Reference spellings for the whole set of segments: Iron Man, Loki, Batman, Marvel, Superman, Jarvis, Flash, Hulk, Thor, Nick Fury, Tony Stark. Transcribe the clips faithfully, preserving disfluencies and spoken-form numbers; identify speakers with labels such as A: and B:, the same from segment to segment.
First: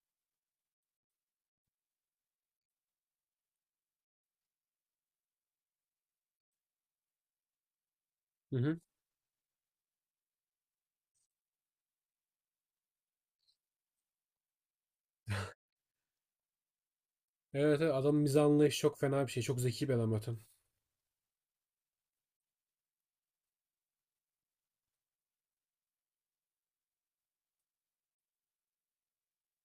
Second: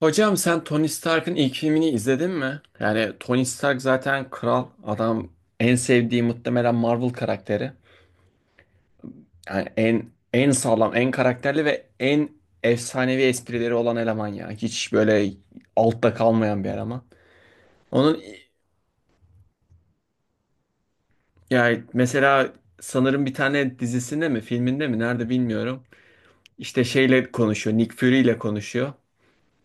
A: Hocam sen Tony Stark'ın ilk filmini izledin mi? Yani Tony Stark zaten kral adam, en sevdiği muhtemelen Marvel karakteri.
B: Hı hı.
A: Yani en en sağlam, en karakterli ve en efsanevi esprileri olan eleman ya. Hiç böyle altta kalmayan bir eleman.
B: Evet, evet adamın
A: Onun
B: mizah anlayışı çok fena bir şey. Çok zeki bir adam zaten.
A: yani mesela sanırım bir tane dizisinde mi, filminde mi nerede bilmiyorum. İşte şeyle konuşuyor, Nick Fury ile konuşuyor.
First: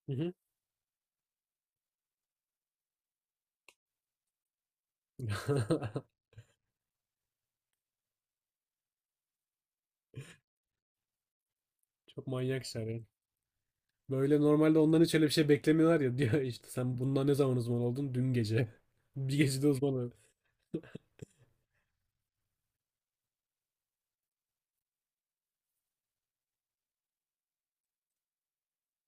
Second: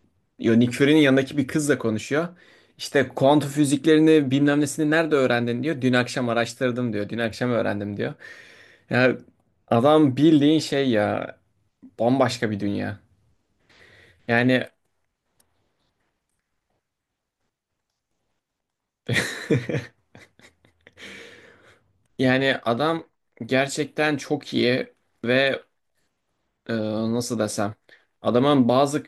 B: Hı hı.
A: Yo, Nick Fury'nin yanındaki bir kızla konuşuyor. İşte kuantum füziklerini bilmem nesini nerede öğrendin diyor. Dün akşam araştırdım diyor. Dün akşam öğrendim diyor. Ya adam bildiğin şey ya,
B: Çok
A: bambaşka bir
B: manyak işler
A: dünya.
B: yani. Böyle
A: Yani
B: normalde ondan hiç öyle bir şey beklemiyorlar ya. Diyor işte sen bundan ne zaman uzman oldun? Dün gece. Bir gecede uzman oldun.
A: yani adam gerçekten çok iyi ve e, nasıl desem, adamın bazı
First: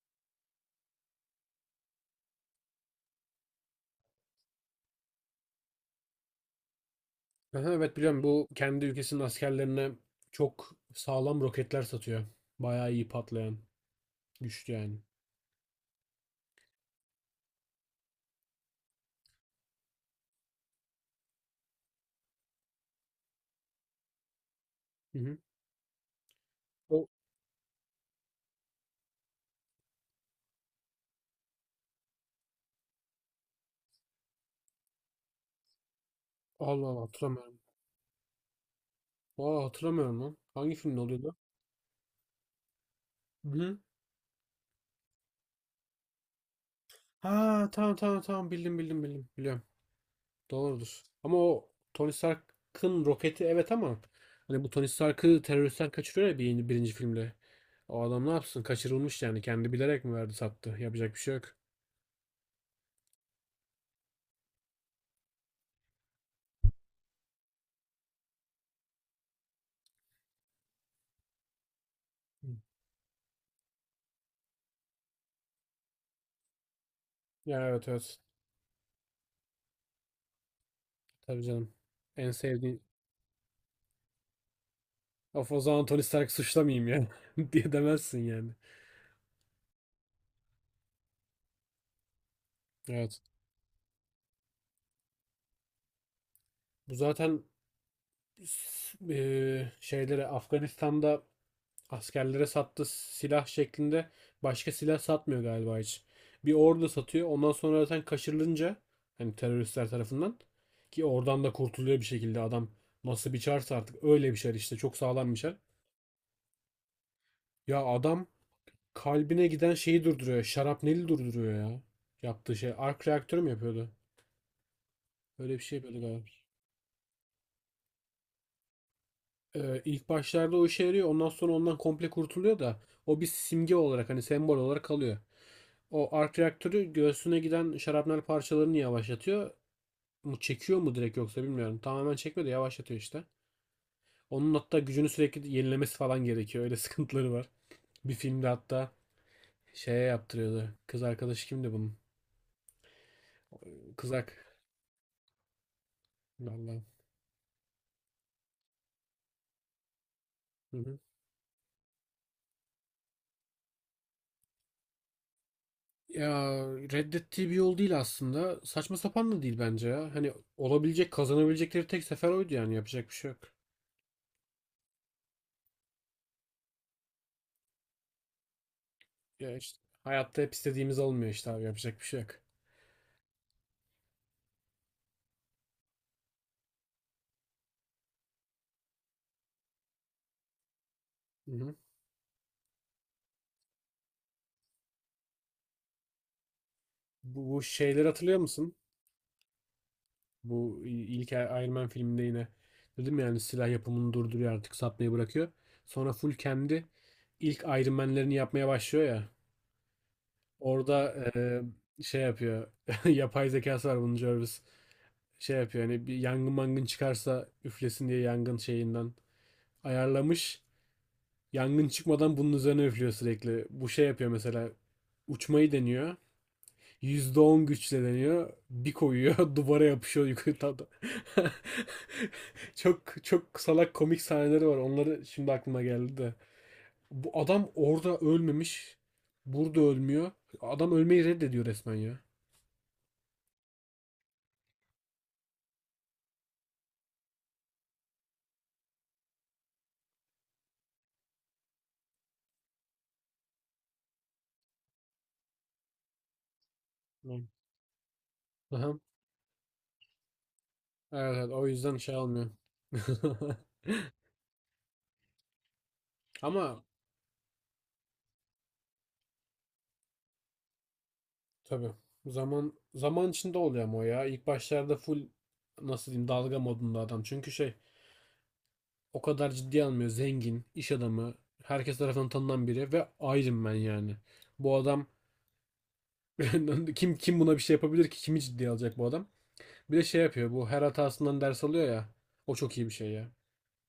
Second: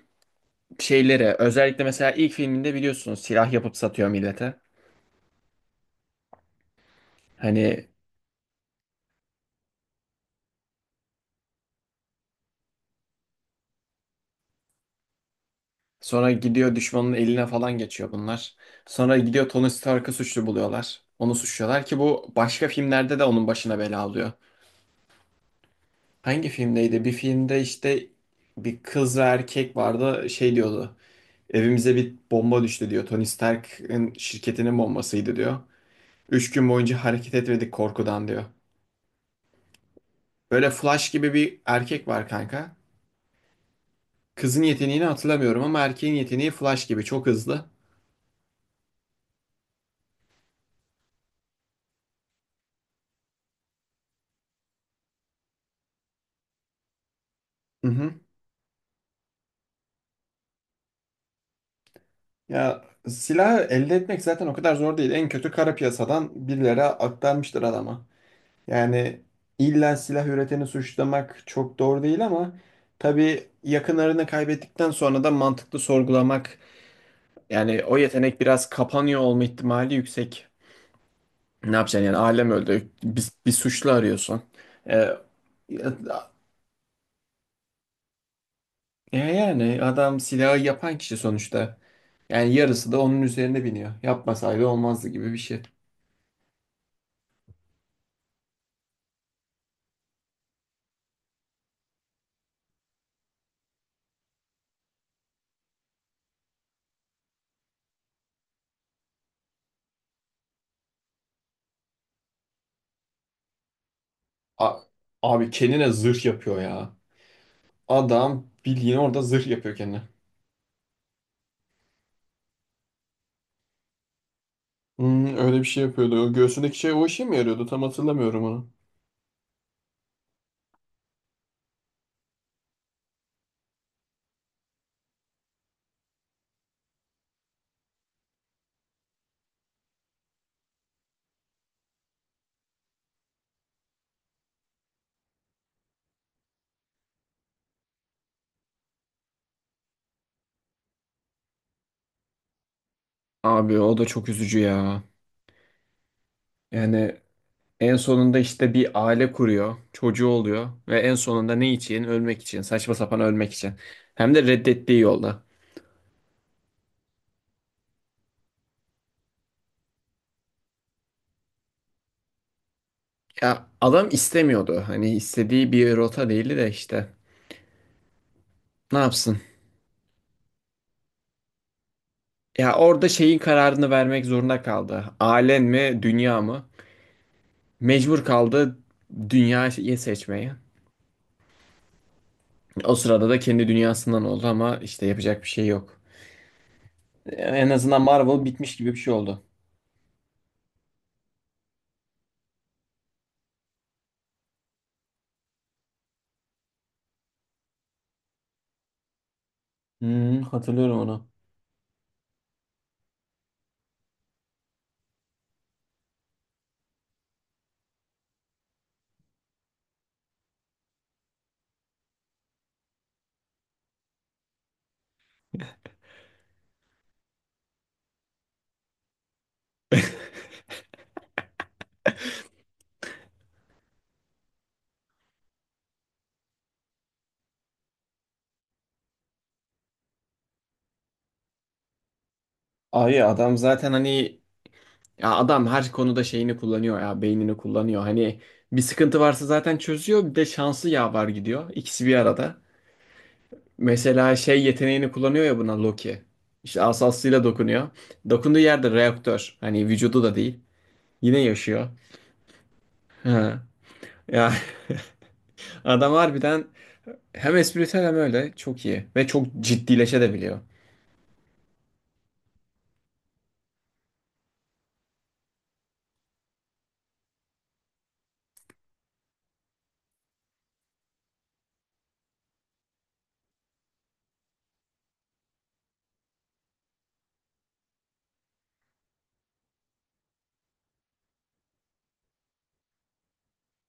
A: şeyleri, özellikle mesela ilk filminde biliyorsunuz, silah yapıp satıyor millete.
B: Aha,
A: Hani
B: evet biliyorum, bu kendi ülkesinin askerlerine çok sağlam roketler satıyor. Bayağı iyi patlayan. Güçlü yani.
A: sonra gidiyor düşmanın eline falan geçiyor bunlar. Sonra gidiyor Tony Stark'ı suçlu buluyorlar. Onu suçluyorlar ki bu başka filmlerde de onun başına bela alıyor.
B: Hı hı.
A: Hangi filmdeydi?
B: O
A: Bir filmde işte bir kız ve erkek vardı, şey diyordu. Evimize bir bomba düştü diyor. Tony Stark'ın şirketinin bombasıydı diyor. Üç gün
B: Allah Allah
A: boyunca hareket
B: hatırlamıyorum.
A: etmedik korkudan diyor.
B: Aa hatırlamıyorum lan.
A: Böyle
B: Hangi filmde
A: Flash gibi
B: oluyordu?
A: bir erkek var kanka.
B: Hı hı.
A: Kızın yeteneğini hatırlamıyorum ama erkeğin yeteneği Flash gibi çok hızlı.
B: Ha tamam tamam tamam, bildim bildim bildim. Biliyorum. Doğrudur. Ama o Tony Stark'ın roketi, evet, ama hani bu Tony Stark'ı teröristten kaçırıyor ya bir, birinci filmde.
A: Hı
B: O
A: hı.
B: adam ne yapsın? Kaçırılmış yani. Kendi bilerek mi verdi, sattı? Yapacak bir şey yok.
A: Ya silahı elde etmek zaten o kadar zor değil. En kötü kara piyasadan birilere aktarmıştır adama. Yani illa silah üreteni suçlamak çok doğru değil
B: Hı.
A: ama tabii yakınlarını kaybettikten sonra da mantıklı sorgulamak,
B: Ya
A: yani
B: evet
A: o
B: evet.
A: yetenek biraz kapanıyor olma ihtimali yüksek.
B: Tabii canım.
A: Ne yapacaksın yani,
B: En
A: ailem
B: sevdiğin.
A: öldü. Bir, bir suçlu arıyorsun. Ee,
B: Of, o zaman Tony Stark'ı suçlamayayım ya. diye demezsin yani.
A: ya- yani adam silahı yapan kişi sonuçta. Yani yarısı da
B: Evet.
A: onun üzerine biniyor. Yapmasaydı olmazdı gibi bir şey.
B: Bu zaten s- eee, Şeylere Afganistan'da askerlere sattığı silah şeklinde başka silah satmıyor galiba hiç. Bir ordu satıyor. Ondan sonra zaten kaçırılınca, hani teröristler tarafından, ki oradan da kurtuluyor bir şekilde adam, nasıl bir çarsa artık, öyle bir şer işte,
A: A-
B: çok sağlam bir
A: abi
B: şer.
A: kendine zırh yapıyor ya.
B: Ya adam
A: Adam bildiğin orada zırh
B: kalbine giden
A: yapıyor kendine.
B: şeyi durduruyor. Şarapneli durduruyor ya. Yaptığı şey. Ark reaktörü mü yapıyordu?
A: Hmm,
B: Öyle
A: öyle
B: bir
A: bir
B: şey
A: şey
B: yapıyordu
A: yapıyordu.
B: galiba.
A: O göğsündeki şey o işe mi yarıyordu? Tam hatırlamıyorum onu.
B: Ee, ilk başlarda o işe yarıyor. Ondan sonra ondan komple kurtuluyor da o bir simge olarak, hani sembol olarak kalıyor. O ark reaktörü göğsüne giden şarapnel parçalarını yavaşlatıyor. Mu çekiyor mu direkt, yoksa bilmiyorum. Tamamen çekmiyor da yavaşlatıyor işte. Onun hatta gücünü sürekli yenilemesi falan gerekiyor. Öyle sıkıntıları var. Bir filmde hatta şeye yaptırıyordu. Kız arkadaşı kimdi bunun?
A: Abi o da çok
B: Kızak.
A: üzücü ya.
B: Vallahi.
A: Yani en sonunda işte bir aile kuruyor, çocuğu oluyor
B: Hı hı.
A: ve en sonunda ne için? Ölmek için, saçma sapan ölmek için. Hem de reddettiği yolda.
B: Ya reddettiği bir yol değil aslında. Saçma sapan da değil bence ya. Hani olabilecek, kazanabilecekleri tek sefer oydu yani. Yapacak bir şey yok.
A: Ya adam istemiyordu. Hani istediği bir rota değildi de işte. Ne yapsın?
B: Ya işte hayatta hep istediğimiz olmuyor işte abi. Yapacak bir şey yok.
A: Ya orada şeyin kararını vermek zorunda kaldı. Ailen mi, dünya mı? Mecbur kaldı dünyayı seçmeye.
B: Hı hı.
A: O sırada da kendi dünyasından oldu ama işte yapacak bir şey yok.
B: Bu, bu
A: En azından
B: şeyleri hatırlıyor
A: Marvel
B: musun?
A: bitmiş gibi bir şey oldu.
B: Bu ilk Iron Man filminde yine dedim ya, yani silah yapımını durduruyor, artık satmayı bırakıyor. Sonra full kendi ilk Iron Man'lerini yapmaya başlıyor ya.
A: Hmm, hatırlıyorum
B: Orada
A: onu.
B: e, şey yapıyor. Yapay zekası var bunun, Jarvis. Şey yapıyor, hani bir yangın mangın çıkarsa üflesin diye yangın şeyinden ayarlamış. Yangın çıkmadan bunun üzerine üflüyor sürekli. Bu şey yapıyor, mesela uçmayı deniyor. yüzde on güçle deniyor. Bir koyuyor duvara yapışıyor yukarı ta- ta- Çok çok salak komik sahneleri var. Onları şimdi aklıma geldi de. Bu adam orada ölmemiş. Burada ölmüyor. Adam ölmeyi reddediyor resmen ya.
A: Abi adam zaten hani, ya adam her konuda şeyini kullanıyor ya, beynini kullanıyor. Hani bir sıkıntı varsa zaten çözüyor, bir de şansı yaver gidiyor. İkisi bir arada. Mesela şey yeteneğini kullanıyor ya buna Loki. İşte asasıyla
B: Ne?
A: dokunuyor. Dokunduğu yerde
B: Aha.
A: reaktör. Hani vücudu da değil.
B: Evet,
A: Yine
B: evet, o
A: yaşıyor.
B: yüzden şey almıyor.
A: Ha. Ya adam harbiden
B: Ama
A: hem espritüel hem öyle çok iyi ve çok ciddileşebiliyor.
B: tabii zaman zaman içinde oluyor ama o ya. İlk başlarda full nasıl diyeyim, dalga modunda adam. Çünkü şey, o kadar ciddi almıyor. Zengin, iş adamı, herkes tarafından tanınan biri ve Iron ben yani. Bu adam kim kim buna bir şey yapabilir ki? Kimi ciddiye alacak bu adam? Bir de şey yapıyor. Bu her hatasından ders alıyor ya. O çok iyi bir şey ya.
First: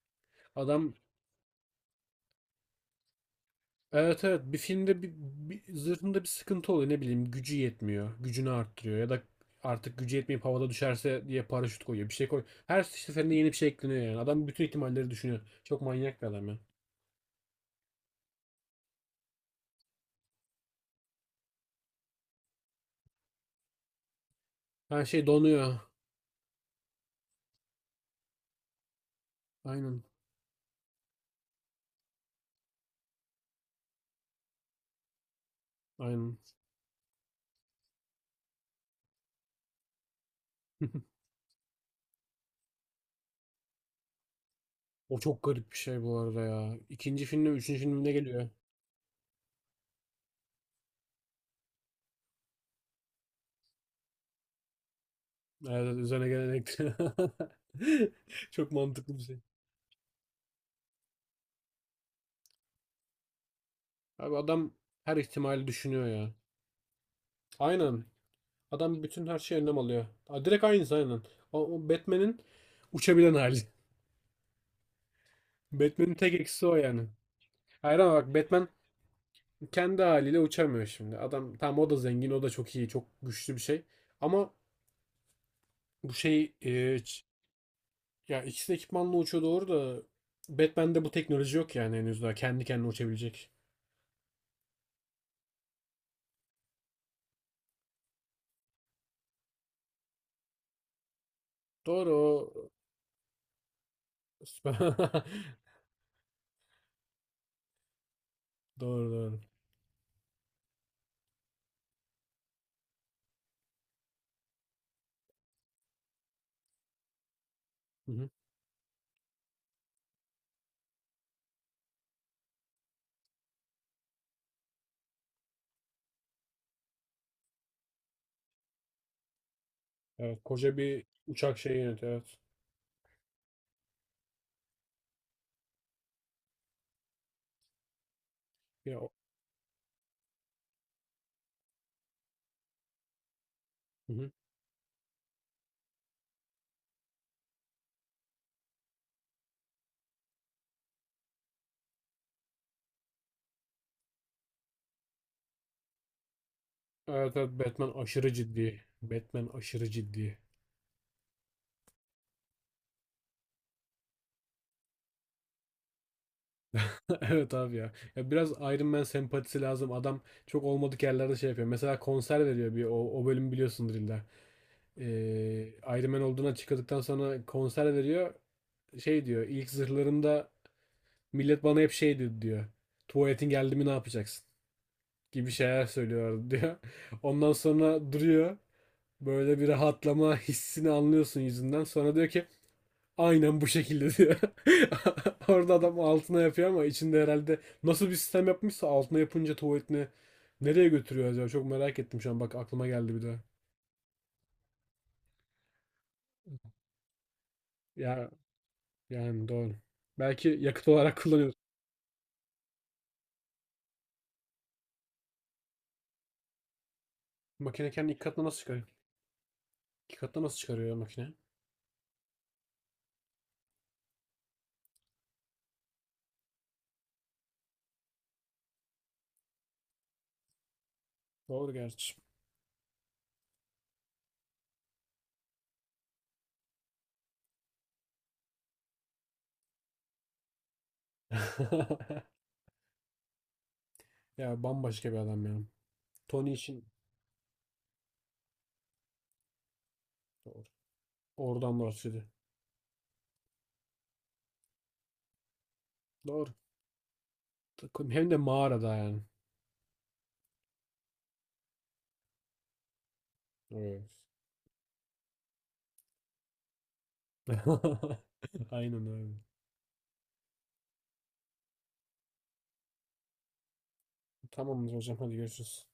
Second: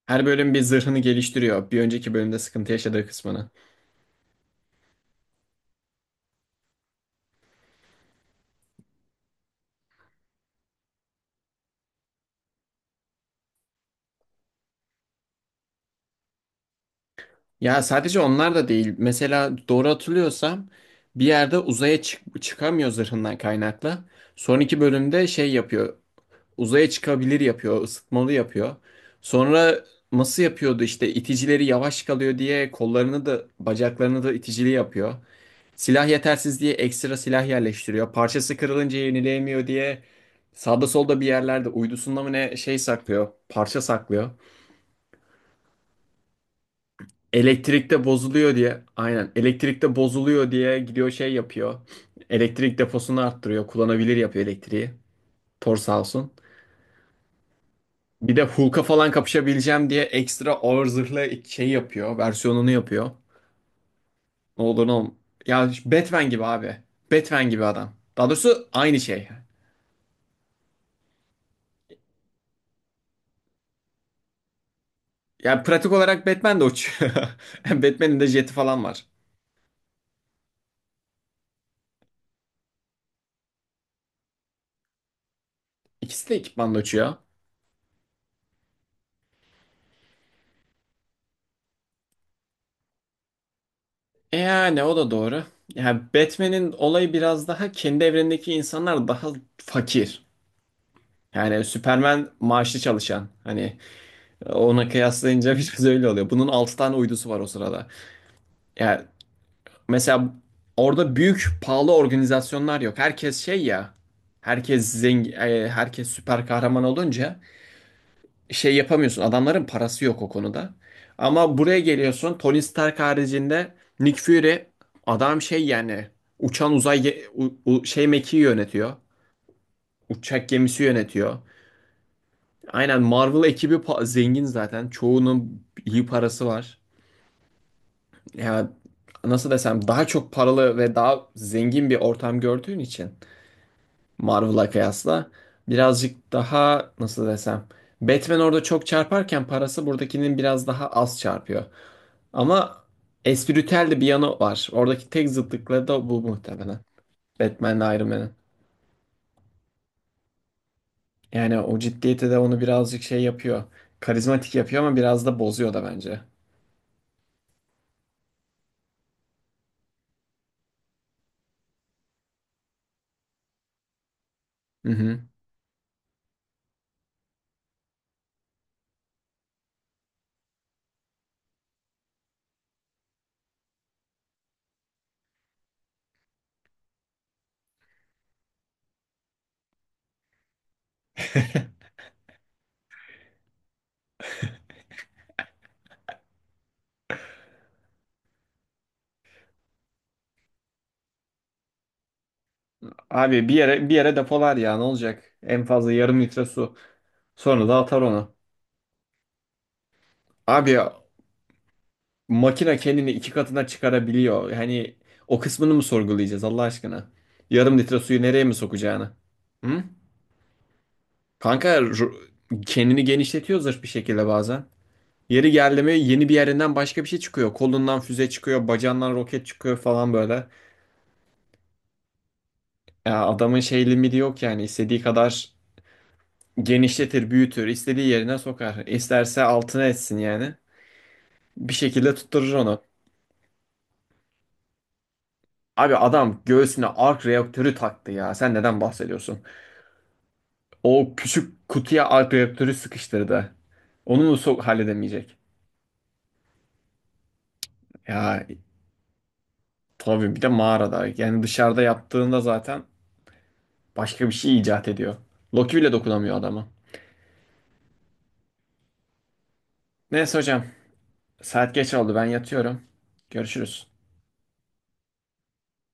A: Her bölüm bir
B: Adam
A: zırhını geliştiriyor. Bir önceki bölümde sıkıntı yaşadığı kısmını.
B: evet evet, bir filmde bir, bir zırhında bir sıkıntı oluyor, ne bileyim gücü yetmiyor, gücünü arttırıyor ya da artık gücü yetmeyip havada düşerse diye paraşüt koyuyor, bir şey koy. Her seferinde yeni bir şey ekleniyor yani, adam bütün ihtimalleri düşünüyor. Çok manyak bir adam ya.
A: Ya sadece onlar da değil. Mesela doğru hatırlıyorsam bir yerde uzaya çık çıkamıyor zırhından kaynaklı. Son iki
B: Her
A: bölümde
B: şey
A: şey
B: donuyor.
A: yapıyor. Uzaya çıkabilir yapıyor, ısıtmalı yapıyor. Sonra
B: Aynen
A: nasıl yapıyordu işte, iticileri yavaş kalıyor diye kollarını da bacaklarını da iticili yapıyor. Silah
B: aynen.
A: yetersiz diye ekstra silah yerleştiriyor. Parçası kırılınca yenileyemiyor diye sağda solda bir yerlerde uydusunda mı ne, şey saklıyor, parça saklıyor.
B: O çok garip bir şey bu arada ya. İkinci filmde, üçüncü
A: Elektrikte
B: filmde geliyor.
A: bozuluyor diye, aynen elektrikte bozuluyor diye gidiyor şey yapıyor. Elektrik deposunu arttırıyor, kullanabilir yapıyor elektriği.
B: Evet
A: Thor
B: evet,
A: sağ
B: üzerine
A: olsun.
B: gelerek.
A: Bir de
B: Çok
A: Hulk'a falan
B: mantıklı bir şey.
A: kapışabileceğim diye ekstra ağır zırhlı şey yapıyor. Versiyonunu yapıyor.
B: Abi
A: Ne
B: adam
A: olur ne olmaz.
B: her
A: Ya
B: ihtimali
A: işte
B: düşünüyor
A: Batman
B: ya.
A: gibi abi. Batman gibi adam.
B: Aynen.
A: Daha doğrusu aynı
B: Adam bütün
A: şey.
B: her şeye önlem alıyor. Aa, direkt aynısı aynen. O, o Batman'in uçabilen hali.
A: Yani pratik
B: Batman'in
A: olarak
B: tek
A: Batman de
B: eksisi o yani.
A: uçuyor.
B: Hayır ama
A: Batman'in de
B: bak,
A: jeti
B: Batman
A: falan var.
B: kendi haliyle uçamıyor şimdi. Adam tamam, o da zengin, o da çok iyi, çok güçlü bir şey. Ama bu
A: İkisi de
B: şey e,
A: ekipmanla uçuyor.
B: ç- ya ikisi de ekipmanla uçuyor doğru da, Batman'de bu teknoloji yok yani henüz daha kendi kendine uçabilecek.
A: E yani o da doğru. Yani Batman'in olayı biraz daha, kendi evrenindeki insanlar daha fakir. Yani
B: Doğru
A: Superman
B: o.
A: maaşlı çalışan. Hani ona kıyaslayınca biraz öyle oluyor. Bunun altı tane uydusu var o sırada. Yani
B: Doğru doğru.
A: mesela orada büyük pahalı organizasyonlar yok. Herkes şey ya. Herkes zengin, e, herkes süper kahraman olunca
B: Hı hı.
A: şey yapamıyorsun. Adamların parası yok o konuda. Ama buraya geliyorsun. Tony Stark haricinde Nick Fury, adam şey yani uçan uzay ge- u- u- şey mekiği yönetiyor.
B: Evet,
A: Uçak
B: koca
A: gemisi
B: bir
A: yönetiyor.
B: uçak şeyi yönetiyor, evet.
A: Aynen Marvel ekibi pa- zengin zaten. Çoğunun iyi parası var. Ya
B: Ya, o-
A: nasıl desem, daha çok paralı ve daha zengin bir ortam gördüğün için
B: hı hı.
A: Marvel'a kıyasla. Birazcık daha nasıl desem. Batman orada çok çarparken parası buradakinin biraz daha az çarpıyor. Ama espritüel de bir yanı var. Oradaki tek zıtlıkları da bu muhtemelen.
B: Evet evet, Batman
A: Batman'le Iron Man'in.
B: aşırı ciddi. Batman aşırı ciddi.
A: Yani o ciddiyeti de onu birazcık şey yapıyor. Karizmatik yapıyor ama biraz da bozuyor da bence.
B: Evet abi ya. Ya biraz Iron Man sempatisi lazım. Adam çok olmadık yerlerde şey yapıyor. Mesela konser veriyor, bir o, o bölüm biliyorsundur illa.
A: Hı
B: Ee,
A: hı.
B: Iron Man olduğuna açıkladıktan sonra konser veriyor. Şey diyor. İlk zırhlarımda millet bana hep şey dedi diyor. Tuvaletin geldi mi ne yapacaksın? Gibi şeyler söylüyor diyor. Ondan sonra duruyor. Böyle bir rahatlama hissini anlıyorsun yüzünden. Sonra diyor ki aynen bu şekilde diyor. Orada adam altına yapıyor, ama içinde herhalde nasıl bir sistem yapmışsa altına yapınca tuvaletini nereye götürüyor acaba? Çok merak ettim şu an. Bak aklıma geldi bir de.
A: Abi bir yere bir yere depolar ya, ne olacak? En fazla yarım litre su. Sonra da atar
B: Ya
A: onu.
B: yani doğru. Belki
A: Abi
B: yakıt olarak kullanıyor.
A: makine kendini iki katına çıkarabiliyor. Hani o kısmını mı sorgulayacağız Allah aşkına? Yarım
B: Makine
A: litre
B: kendi ilk
A: suyu nereye
B: katına
A: mi
B: nasıl çıkarıyor?
A: sokacağını? Hı?
B: İki katına nasıl çıkarıyor ya makine?
A: Kanka ru- kendini genişletiyor zırh bir şekilde bazen. Yeri geldi mi yeni bir yerinden başka bir şey çıkıyor. Kolundan füze çıkıyor, bacağından roket çıkıyor falan böyle.
B: Doğru gerçi.
A: Ya adamın şey limiti yok yani. İstediği kadar genişletir, büyütür, istediği yerine sokar. İsterse altına etsin yani. Bir şekilde tutturur onu.
B: Ya bambaşka bir adam ya.
A: Abi adam
B: Tony
A: göğsüne
B: için
A: ark reaktörü taktı ya. Sen neden bahsediyorsun?
B: doğru.
A: O küçük
B: Oradan
A: kutuya
B: bahsediyor.
A: Alp reaktörü sıkıştırdı. Onu mu sok halledemeyecek?
B: Doğru. Hem de
A: Ya
B: mağarada yani.
A: tabii bir de mağarada. Yani dışarıda yaptığında zaten
B: Evet.
A: başka bir şey icat ediyor. Loki bile dokunamıyor adama.
B: Aynen öyle.
A: Neyse hocam, saat geç oldu, ben yatıyorum. Görüşürüz.
B: Tamamdır hocam, hadi görüşürüz.